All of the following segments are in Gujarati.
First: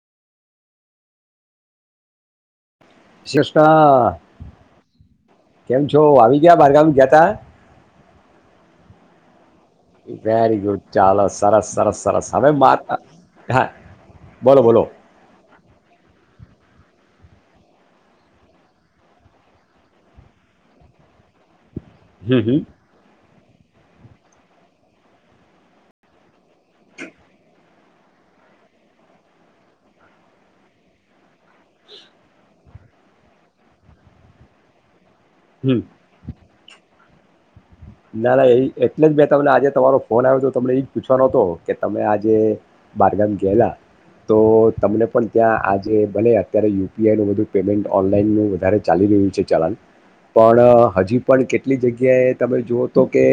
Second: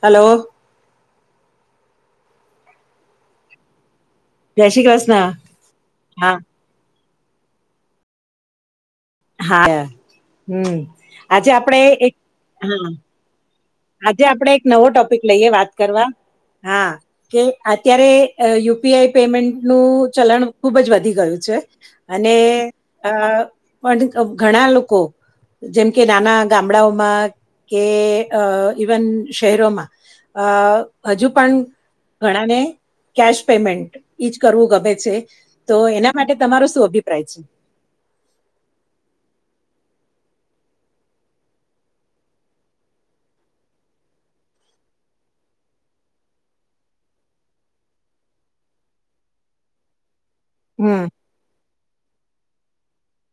હલો. વિશેષતા જય શ્રી કૃષ્ણ કેમ છો હા આવી ગયા બારગામ ગયા ત્તા હા વેરી હમ ગુડ ચાલો આજે સરસ આપણે સરસ એક સરસ હવે માર હા આજે આપડે એક નવો ટોપિક લઈએ વાત કરવા હા કે અત્યારે યુપીઆઈ પેમેન્ટનુંું ચલણ ખુબ જ વધી ગયું છે અને હમ હમ આ પણ ઘણા લોકો જેમ કે નાના ગામડાઓમાં કે અ ઇવન શહેરોમાં અ હજુ પણ ઘણાને કેશ પેમેન્ટ એ જ કરવું ગમે છે તો હમ એના માટે તમારો શું અભિપ્રાય છે ના ના એ એટલે જ મેં તમને આજે તમારો ફોન આવ્યો હતો તમને એજ પૂછવાનો હતો કે તમે આજે બારગામ ગયેલા તો તમને પણ ત્યાં આજે ભલે અત્યારે યુપીઆઈ નુંું પેમેન્ટ ઓનલાઈન વધારે ચાલી રહ્યું છે ચલન હમ પણ હજી પણ કે કેટલી જગ્યાએ તમે જો તો કે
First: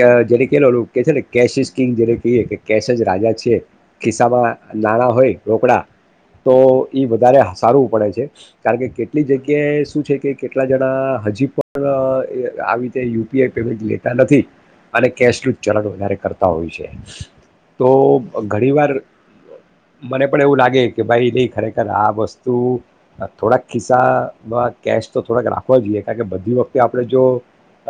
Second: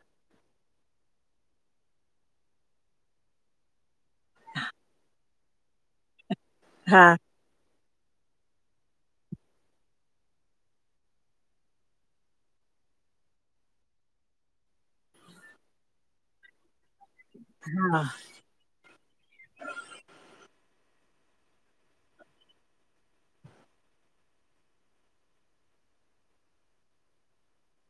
જે ક કે છે ને કેશ કિંગ જેને કહીએ કે કેશ રાજા છે ખિસ્સામાં નાણા હોય રોકડા. તો ઈ હા વધારે સારું. પડે છે કારણ કે કેટલી જગ્યાએ શું છે કે કેટલા જણા હજી પણ આવી રીતે યુ. પેમેન્ટ લેતા નથી અને કેસ ચલણ વધારે કરતા હોય છે. તો હા ઘણી વાર. મને પણ એવું લાગે કે ભાઈ નય ખરેખર આ વસ્તુ થોડાક ખિસ્સામાં કેશ તો થોડાક રાખવા જોઈએ કારણ કે બધી વખતે આપણે જો.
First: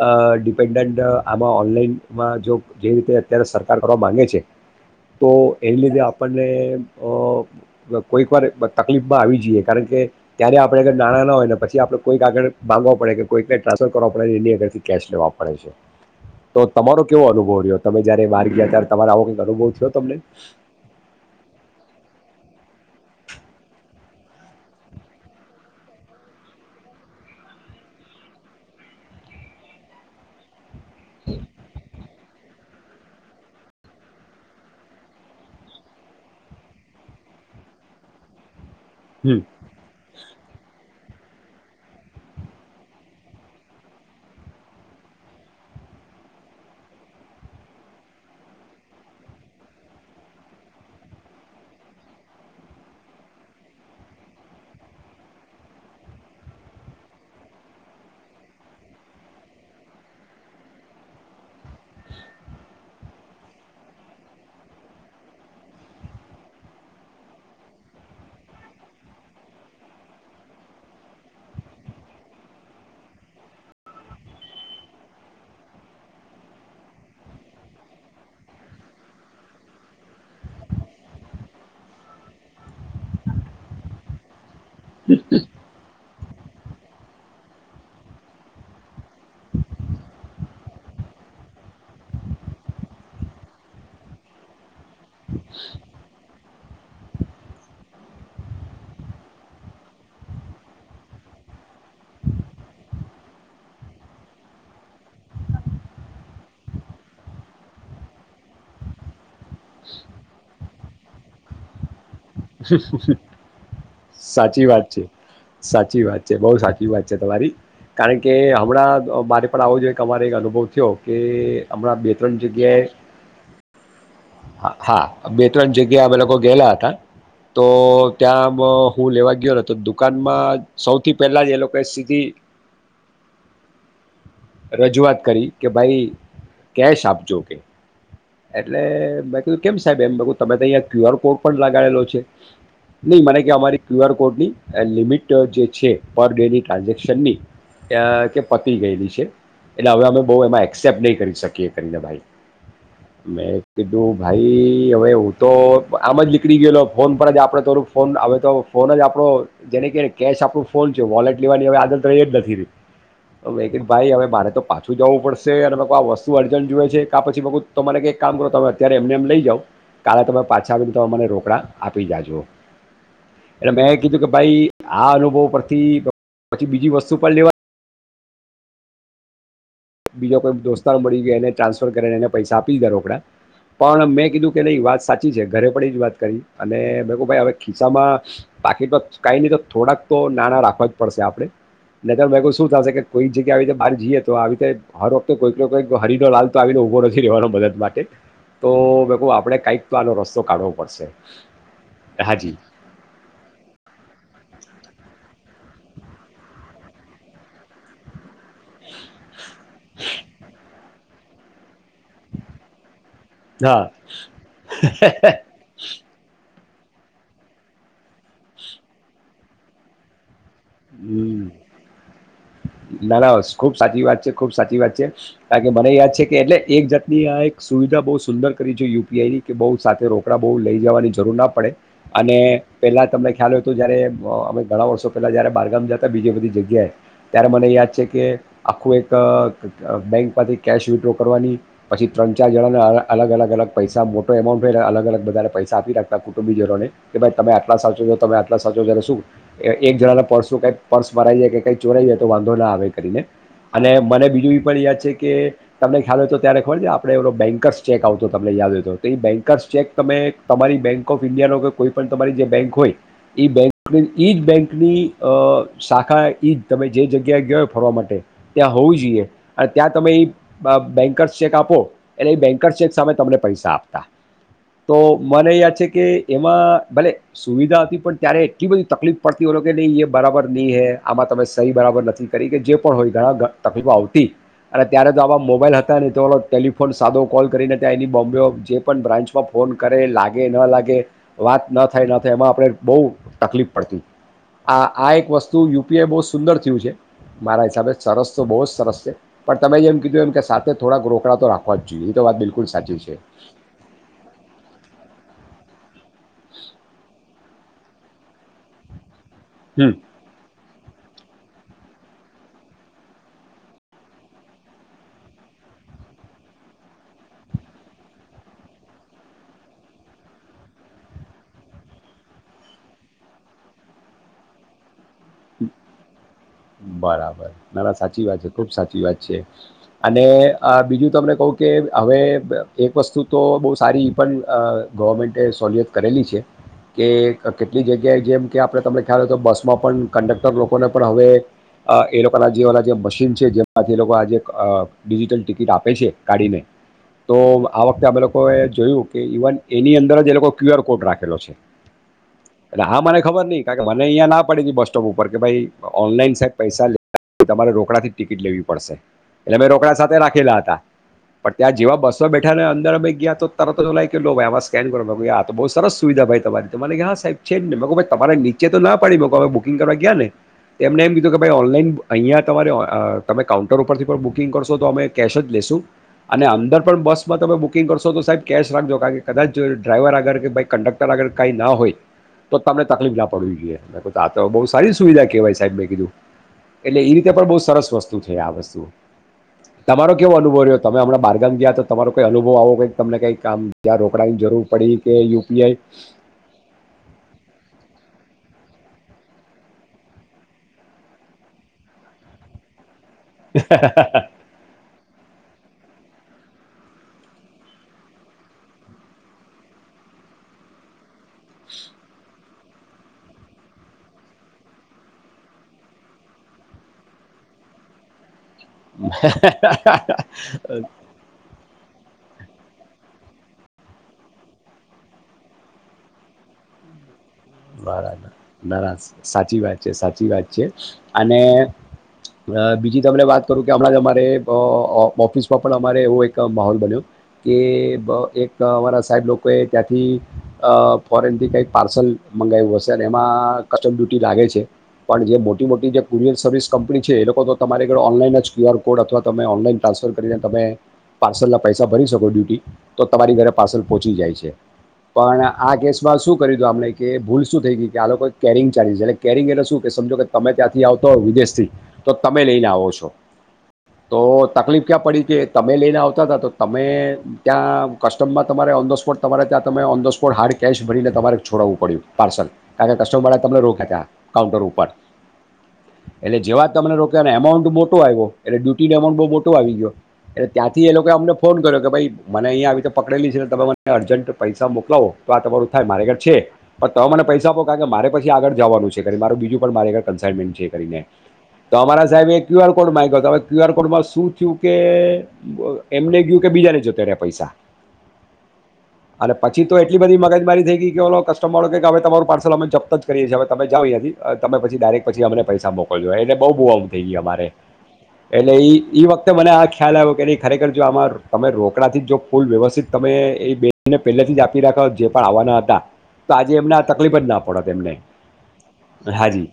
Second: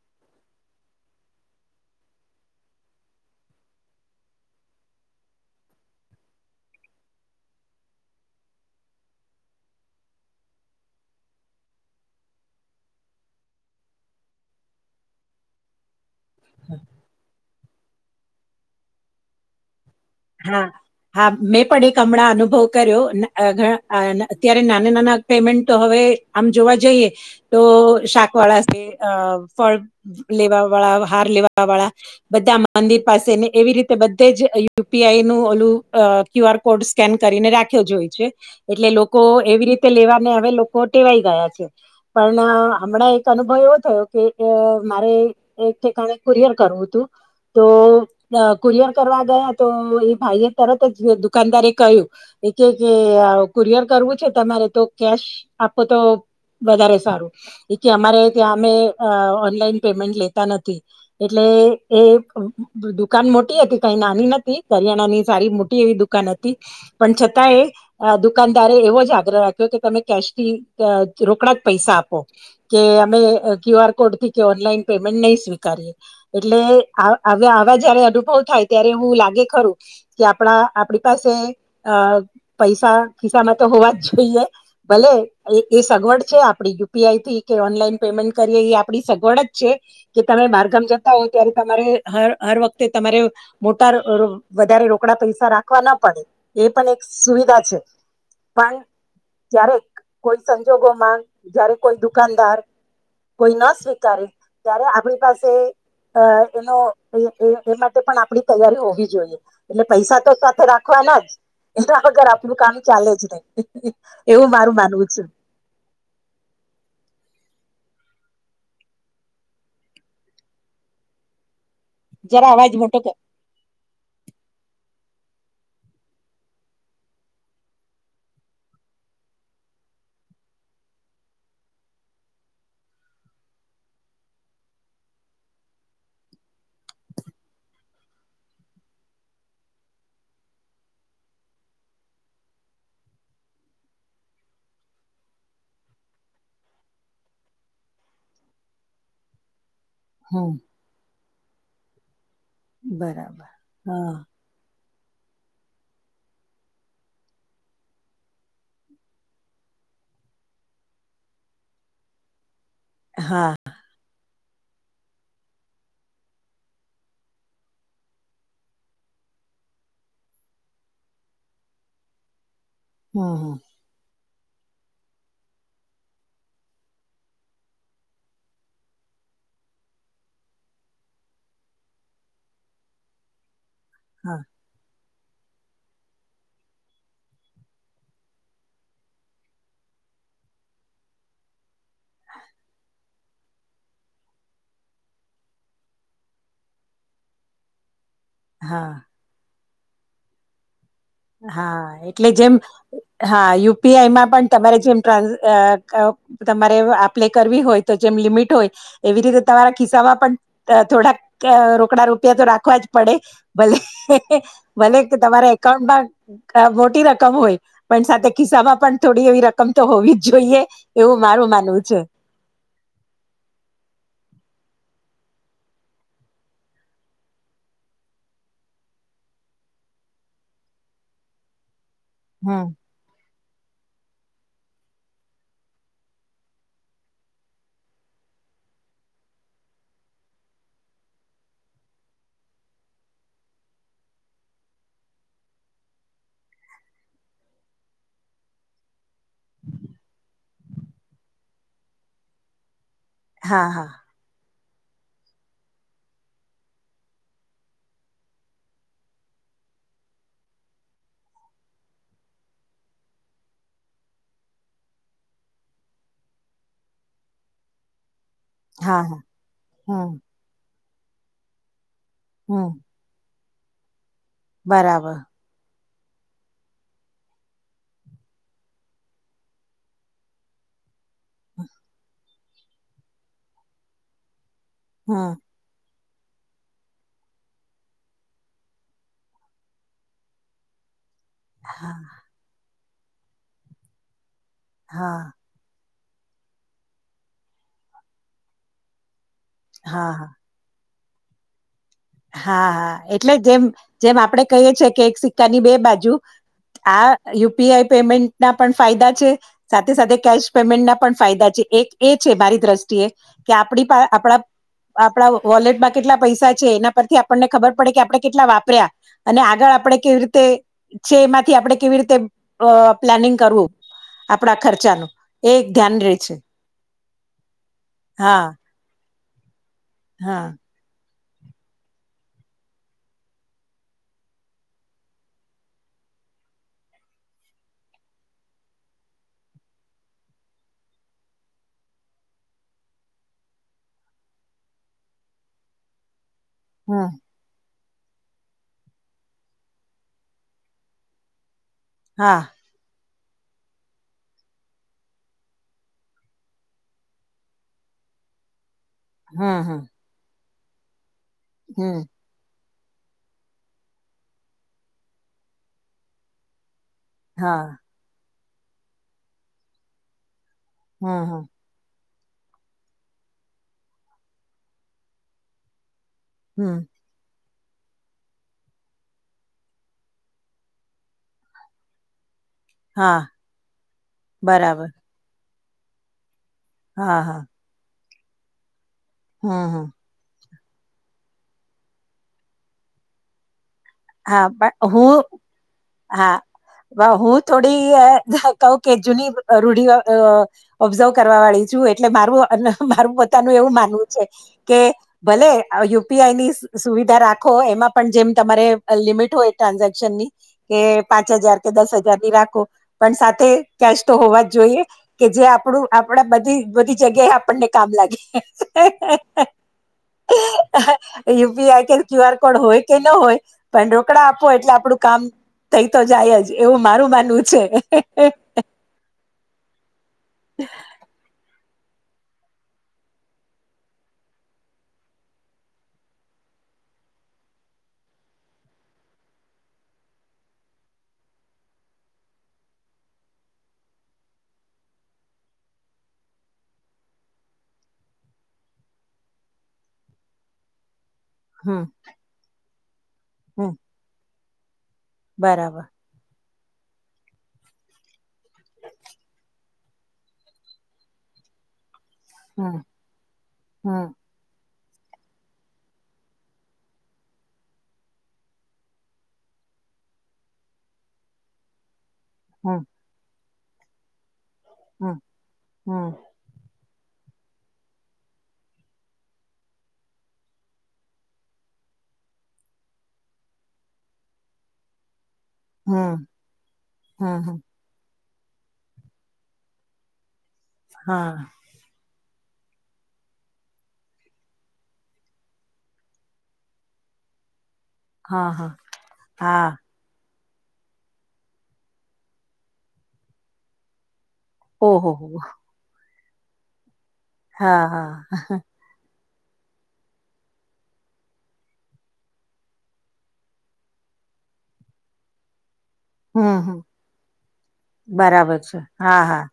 અ ડિપેન્ડન્ટ આમાં ઓનલાઈનમાં જો જેવુ કે અત્યારે સરકાર કરવા માગે છે તો એની લીધે આપણને કોઈક વાર તકલીફમાં આવી જઈએ કારણ કે ત્યારે આપણે અગર નાણાં ના હોયને પછી આપણે કોઈક આગળ માંગવા પડે કે કોઈકને ટ્રાન્સફર કરવા પડે એની અગરથી. કેશ લેવા પડે છે. તો તમારો કેવો અનુભવ. તમે જયારે બાર ગયા ત્યારે તમારા આવો અનુભવ થયો તમને હા હા મેં પણ એક હમણાં અનુભવ. કર્યો અત્યારે નાના નાના પેમેન્ટ તો હવે આમ જોવા જઈએ તો શાક વાળા છે ફળ લેવા. વાળ હાર લેવા વાળા બધા. મંદિર પાસે ને એવી રીતે બધે જ. યુપીઆઈ નું ઓલું ક્યુ આર કોડ સ્કેન કરીને રાખ્યો જો હો છે. એટલે લોકો એવી રીતે લેવા. હવે લોકો ટેવાઈ ગયા છે પણ હમણાં એક અનુભવ એવો થયો કે મારે એક ઠેકાણે કુરિયર કરવું હતું તો કુરિયર કરવા ગયા. તો એ ભાઈ એ તરત જ દુકાનદારે કહ્યું એ કે કે કુરિયર કરવું છે તમારે તો કેશ આપવો તો વધારે સારું એ કે અમારે ત્યાં અમે ઓનલાઈન પેમેન્ટ લેતા નથી એટલે એ દુકાન મોટી હતી કઈ નાની નથી. હરિયાણાની સારી મોટી એવી દુકાન હતી પણ છતાંય દુકાનદારે એવો જ આગ્રહ રાખ્યો કે તમે કેશ થી રોકડા જ પૈસા આપો કે અમે ક્યુ આર કોડ થી કે ઓનલાઈન પેમેન્ટ નહી સ્વીકારીએ એટલેવા જયારે અનુભવ થાય ત્યારે હું લાગ. ે ખરું કે આપણા આપણી પાસે અ પૈસા ખિસ્સા માં તો હોવા જ જોઈએ. ભલે એ સગવડ. આપ યુપીઆઈથી કે ઓનલાઈન પેમેન્ટ કરીએ એ આપ સગવડ જ છે કે તમે બારગામ જતા હોવ ત્યારે તમારે હર વખતે તમારે મોટા. વધારે રોકડા પૈસા રાખવા ના પડે એ પણ એક સુવિધા છે પણ જ્યારે કોઈ સંજોગો માંગ જયારે કોઈ દુકાનદાર કોઈ ન સ્વીકારે ત્યારે આપણી પાસે એનો એ માટે પણ આપણી તૈયારીઓ હો. જોઈ એટલે પૈસા તો સાથે રાખવાના જ એના વગર આપણું કામ ચાલે જ નહી એવું સાચી મારું વાત છે માનવું સાચી વાત છે બહું સાચી વાત છે તમારી. કારણ કે હમણાં મારે પણ આવો જો અમારે એક અનુભવ થયો કે હમણાં બે ત્રણ જરા અવાજ જગ્યાએ મોટો કર હા. હા બે ત્રણ જગ્યા અમે લોકો ગયેલા હતા. તો ત્યાં હું લેવા ગયો ન તો દુકાનમાં સૌથી પહેલા જ એ લોકો સ્થિ રજૂઆત કરી કે ભાઈ કેશ આપજો કે. એટલે મેં કીધુ કેમ સાહેબ એમ તમે તો અહીંયા ક્યુ આર કોડ પણ લગાડેલો છે નહી મને કે અમારી ક્યુ આર કોડ ની લિમિટ જે છે પર ડેની ટ્રાન્ઝેક્શનની ત કે પતી ગયેલી છે. એટલે હવે અમે બહું હમ એમાં એક્સેપ્ટ નહીં કરી શકીએ. કે કરીં દે ભાઈ. બરાબર મેં હા કીધું ભાઈ હવે હું તો આમ જ નીકળી ગયેલો ફોન પર જ આપડે થોડુંક ફોન હવે તો ફોન જ આપડો જેને ક ને કેશ આપણું ફોન છે વોલેટ લેવાની હવે આદત તો એ જ નથી રહી. હા મે કીધુ ભાઈ હવે ભારે તો પાછું જવું પડશે અને આ વસ્તુ અર્જન્ટ જોઈએ છે કે આ પછી મ તો મને કંઈક કામ કરો તમે અત્યારે એમને એમ લઈ જાવ કાલે તમે પાછા આવીને તમે મને રોકડા આપી જાજો. હમ એટલે મેં કીધું કે ભાઈ આ અનુભવ પરથી પછી બીજી વસ્તુ પણ લેવા બીજા કોઈ દોસ્તાર મળી ગયા એને ટ્રાન્સફર કરીને એને પૈસા આપી લીધા રોકડા. પણ મેં હા કીધું કે ન વાત સાચી છે ઘરે પણ જ વાત કરી અને મેંક ભાઈ હવે ખિસ્સામાં પાકીટમાં કાંઈ નહીં તો થોડાક તો નાણાં રાખવા જ પડશે આપણે ન તો મેંક શું થશે કે કોઈક જગ્યા આવી રીતે બહાર જઈએ તો આવી રીતે હર વખતે કોઈકઈ હરીનો લાલ તો આવીને ઉભો નથી રહેેવાનો મદદ માટે. તો હા ભઇ આપડે કઈક આનો રસ્તો કાઢો હા એટલે જેમ હા યુપીઆઈમાં પણ તમારે જેમ ટ્રાસ તમારે આપપ્લે કરવી હોય તો જેમ લિમિટ હોય એવી રીતે તમારા ખિસ્સામાં પણ થોડાક રો કડા રૂપિયા તો રાખવા જ પડે ભલે હા ભલે કે તમારા એકાઉન્ટમાં મોટી રકમ હોય પણ સાથે ખિસ્સા માં પણ થોડી એવી રકમ તો હોવી જ જોઈએ. એવું મારું માનવું છે હમ નાના ખુબ સાચી વાત છે ખુબ સાચી વાત છે. છે કારણ કે મને યાદ છે કે એટલે એક જાતની આ એક સુવિધા બહુ સુંદર કરીવી જોઈએ યુપીઆઈની કે બહુ સાથે રોકડા બહુ લઈ જવાની જરૂર ના પડે. અને હમ પેલા તમને ખ્યાલ હોય તો જયારે અમે ઘણા વર્ષો પેલા જયારે બારગામ જતા બીજી બધી જગ્યાએ ત્યારે મને યાદ છે કે આખું એક બેંકમાંથી કેશ વિડ્રો કરવાની પછી ત્રણ ચાર જણાના અલગ અલગ અલગ પૈસા મોટો એમાઉન્ટ હોયને અલગ અલગ બધાને પૈસા આપી રાખતા કુટુંબીજનોને કે ભાઈ તમે આટલા સાચો છ તમે આટલા સાચો જ્યારે શું એક જણાના પર્સ શું કઈ પર્સ ભરાઈય કે કંઈ ચોરાઈય તો વાંધો ના આવે. કરીને હા હા અને મને બીજું પણ યાદ છે કે તમને ખ્યાલ હોય તો ત્યારે ખબર છે આપણે એ બેન્કર્સ ચેક આવતો તમને યાદ હોય તો તો એ બેન્કર્સ ચેક તમે તમારી બેંક ઓફ ઈન્ડિયાનો કે કોઈ પણ તમારી જે બેંક હોય એ બેક એ જ બેંકની શાખા એઈજ તમે જે જગ્યાએ ગયોય ફરવા માટે ત્યાં હોવું હા હા જોઈએ અને ત્યાં તમે હમ એ બેન્કર્સ ચેક આપો એટલે એ હમ બેન્કર ચેક સામે તમને પૈસા આપતા. તો બરાબર મને યાદ છે કે એમાં ભલે સુવિધા હતી પણ ત્યારે એટલી બધી તકલીફ પડતી હોલો કે નહી એ બરાબર નહી હે આમાં તમે સહી બરાબર નથી કરી કે જે પણ હોય ઘણા તકલીફો આવતી અને ત્યારે જો હમ આવા મોબાઈલ હતો ને તો ટેલિફોન સાદો કોલ કરીને ત્યાં એની બોમ્બે જે પણ બ્રાન્ચમાં ફોન કરે લાગે ન લાગે વાત ના હા થાય ના થાય એમાં આપડે બહુ તકલીફ પડતી. આ હા એક વસ્તુ યુ તેયે બો સુંદર થયું છે મારા હિસાબે સરસ તો બો સરસ છે પણ તમે અયા એમ કીધું હા એમ કે સાથે થોડા રોકડા તો રાખ હા હા એટલે જેમ જેમ આપડે કહી છીએ કે એક સિક્કાની બે બાજુ આ યુપીઆઈ પેમેન્ટના પણ ફાયદા છે હમ સાથે સાથે કેશ પેમેન્ટના પણ ફાયદા છે એક એ છે મારી દ્રષ્ટિએ કે આપડી પા આપણા આપણા વોલેટમાં કેટલા પૈસા છે એના પરથી આપણને ખબર પડે કે આપડે કેટલા વાપર્યા અને આગળ આપણે કેવી રીતે છે એમાંથી આપણે કેવી રીતે અ પ્લાનિંગ કરવું આપણા ખર્ચાનું એ એક ધ્યાન રે છે બરાબર ના ના સાચી વાત હા છે ખુબ સાચી વાત છે. છે. અને હા અ બીજું તમને કહુ કે હવે એક વસ્તુ તો બહુ સારી એ પણ અ ગવર્મેન્ટે સોલિયત કરેલી છે કે ક કેટલી જગ્યાએ જેમ કે આપણે તમને ખ્યાલ હોય તો બસમાં પણ કંડક્ટર લોકોને પણ હવે અ એ લોકોના જેવાલા જે મશીન છે જેમાંથી એ લોકો આ જેે અ ડિજિટલ ટિકિટ આપે છે કાઢીને હમ તો આ વખતે અમે લોકો એ જોયું કે ઇવન એની અંદર જ એ લોકો ક્યુ આર કોડ રાખેલો છે. હા એટલે હા મને ખબર ની કારણ કે મને અહીંયા ના પડી બસ સો ઉપર કે ભાઈ ઓનલાઈન સાહેબ પૈસા લે તમારે રોકડાથી ટિકટ લેવી પડશે હમ એટલે મે હમ રોકડા સાથે રાખેલા હતા. તા પણ ત્યાં જેવા હમ બસમાં બેઠાને અં દર અમે ગીયા તો તરત ઓલા કે લો ભાઈ આમાં સ્કેન કરો મેકુ આ તો બહુ સરસ સુવિધા ભાઈ તમારી તો મને કે હા સાહેબ છે જ ને મે કીધું ભાઈ તમારે ની કે એતો ના પાડી મેકો હવે બુક કિંગ કરવા ગયાને તેમને એમ હમ કીધું કે હમ ભાઈ ઓનલાઈન અહીંયા તમારે અ તમે કાઉન્ટર ઉપરથી પણ બુકિંગ કરશો તો અમે કેશ જ લેશું. અને હમ અંદર પણ બસમાં તમે બુક બુકિંગ કરશો તો સાહેબ કેશ રાખજો કારણ કે કદાચ જો ડ્રાઈવર આગળ કે ભાઈ કંડક્ટર આગળ કંઈ ના હોય તો તમને તકલીફ હા ના પડવી જોઈએ મે કવુ આ તો બહુ બરાબર સારી સુવિધા કે કેવાય સાહેબ મે કીધું. એટલે ઈ હા રીતે હા પણ બહુ સરસ વસ્ સ્તુ છે આ વસ્તુ. હમ હમ તમારો કેવો અનુ ભવ રહ્યો તમે હમણા બારગામ ગયા તો તમારો કોઈ અનુભવ આવો કાઈ તમને કંઈ કામ હા પણ હું હા હું થોડી અ કવુ કે જૂની રૂઢિ અ ઓબ્ઝર્વ કરવાવાળી છું એટલે મારું મારું પોતાનું એવું માનવું છે કે ભલે યુ પી આઈ ની સુવિધા રાખો એમાં પણ જેમ તમારે લિમિટ હોય ટ્રાન્ઝેક્શનની કે પાંચ હજાર કે દસ હજારની રાખો. પણ સાથે કેશ તો હોવા જ જોઈએ કે જે આપણું આપણા બધી બધી જગ્યાએ આપણને કામ લાગે. [unintelligible] [inaudible] ક્યુ આર કોડ હોય કે ન હોય પણ રોકડા આપો એટલે આપડું કામ થય તો જાય જ એવું મારું માનવું છે. બરાબર, ના ના સા ચી વાત છે સા ચી વાત છે અને અ બીજી તમને વાત કરું કે હમણાં જ અમારે અ ઓફિસમાં પણ અમારે એવો એક માહોલ બન્યો કે એક બ અમારા સાહેબ લોકોએ ત્યાંથી અ ફોરેનથી કંઈક પાર્સલ મંગાયુ હશે અને એમાં કસ્ટમ ડ્યુટી લાગે છે પણ જે મોટી-મોટી જે કુરિયર સર્વિસ કંપની છે એ લોકો તો તમારી કણે ઓનલાઈન જ ક્યુ આર કોડ અથવા તમે ઓનલાઈન ટ્રાન્સફર કરીને તમે પાર્સલના હમ પૈસા ભરી શકો ડ્યુટી તો તમારી ઘરે હમ પાર્સલ પહોંચી જાય છે. પણ આ બરાબર કેસમાં શું કરી દું આમં કે ભૂલ શું થઈ ગઈ કે આ લોકો કેરિંગ ચાલી છે, એટ કેરિંગ એટલે શું કે સમજો કે તમે ત્યાંથી આવતો હો વિદેશથી તો તમે લઈને હમ આવો છો હમ તો તકલીફ ક્યા પડી કે તમે લઈને આવતા હતા તો તમે ત્યાં કસ્ટમમાં તમારે ઓન ધ સ્પોટ તમારે ત્યાં તમે on the spot hard cash ભરીને તમારે છોડાવું, પડ્યું પાર્સલ હમ કારણ કે કસ્ટમ બળ તમને રોક્યા તા કાઉન્ટર ઉપર હમ હમ એટલે, જેવા તમને રો ને એમાઉન્ટ મોટો આવ્યો એટલે ડ્યુટીનો એમાઉન્ટ બહુ મોટો આવી ગયો, એટલે ત્યાંથી એ લોકોએ અમને ફોન કર્યો કે ભાઈ મને અહીંયા આવી રતે પકડેલી છે, ને તમે મને અર્જન્ટ પૈસા મોકલાવો તો આ તમારું થાય મારે ઘર હમ છે, તો મને હમ પૈસા હમ આપો કારણ કે મારે પછી આગળ જવાનું છે, મારો બીજું પણ મારે આ કન્સાઈઇમેન્ટ છે કરીને હા તો અમારા સાહેબ એક ક્યુ આર કોડ માંગયો હતો હવે ક્યુ આર કોડમાં શું થયું, કે એમને ગયું કે બીજાને જતો રહ્યા પૈસા હા હા અને પછી હા તો એટલી બધી મગજ મારી થઈ ગઈ કે ઓલો કસ્ટમર હો કે હવે તમારૂ પાર્સલ અમે જપ્ત જ કરીએ છીએ, હવે તમે જાવ અહીંયાથી તમે પછી ડાયરેક ઓહો પછી અમને પૈસા મોકલજો એને બ બોવાલ થઇ ગઈ અમારે હા હા એટલે ઈ ઈ વખ તે મને આ ખ્યાલ આવ્યો કે ની ખરેખર જો આમાં તમે રોકડા થી જો ફૂલ વ્યવસ્થિત તમે એ બેને પહેલેથી જ આપી રાખ્યા હોત, જે પણ આવવાના હતા તો આજે હમ્મ એમને હમ્મ આ તકલીફ જ ના પડત એમને બરાબર છે હા હા હાજી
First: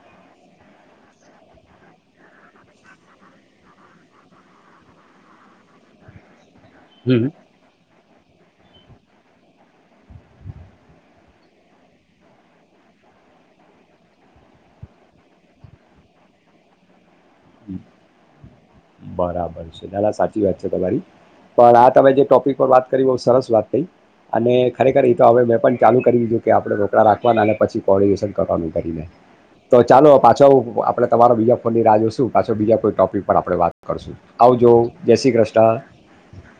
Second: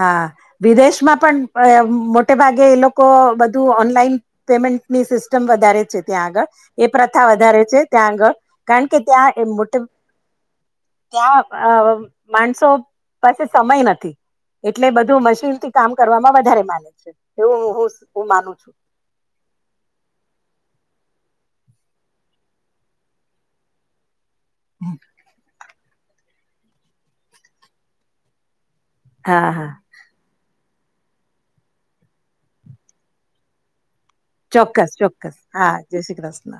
હા વિદેશમાં પણ મોટે ભાગે એ લોકો બધું ઓનલાઈન પેમેન્ટની સિસ્ટમ વધારે છે, ત્યાં આગળ એ પ્રથા હમ વધારે છે, ત્યાં આગળ કારણ કે ત્યાં એ મોટ ત્યાં અ માણસો પાસે સમય નથી, એટલે બધું મશીન થી કામ કરવામાં વધારે માને છે, એવું હું હું માનું છું બરાબર છે ના ના સાચી વાત છે, તમારી પણ આ તમે જે ટોપિક પર વાત કરી બઉ સરસ વાત થઈ. અને ખરેખર એતો હવે મેં પણ ચાલુ કરી દીધું કે આપડે રોકડા રાખવાના અને પછી કોર્ડિનેશન કરવાનું છે, કરી હા હા તો ચાલો પાછો આપડે તમારો બીજા ફોનની રાહ જોશું પાછો બીજા કોઈ ટોપિક પર આપડે વાત કરશું આવજો, ચોક્કસ જય શ્રી ચોક્કસ ક્રષ્ન હા જય શ્રી કૃષ્ણ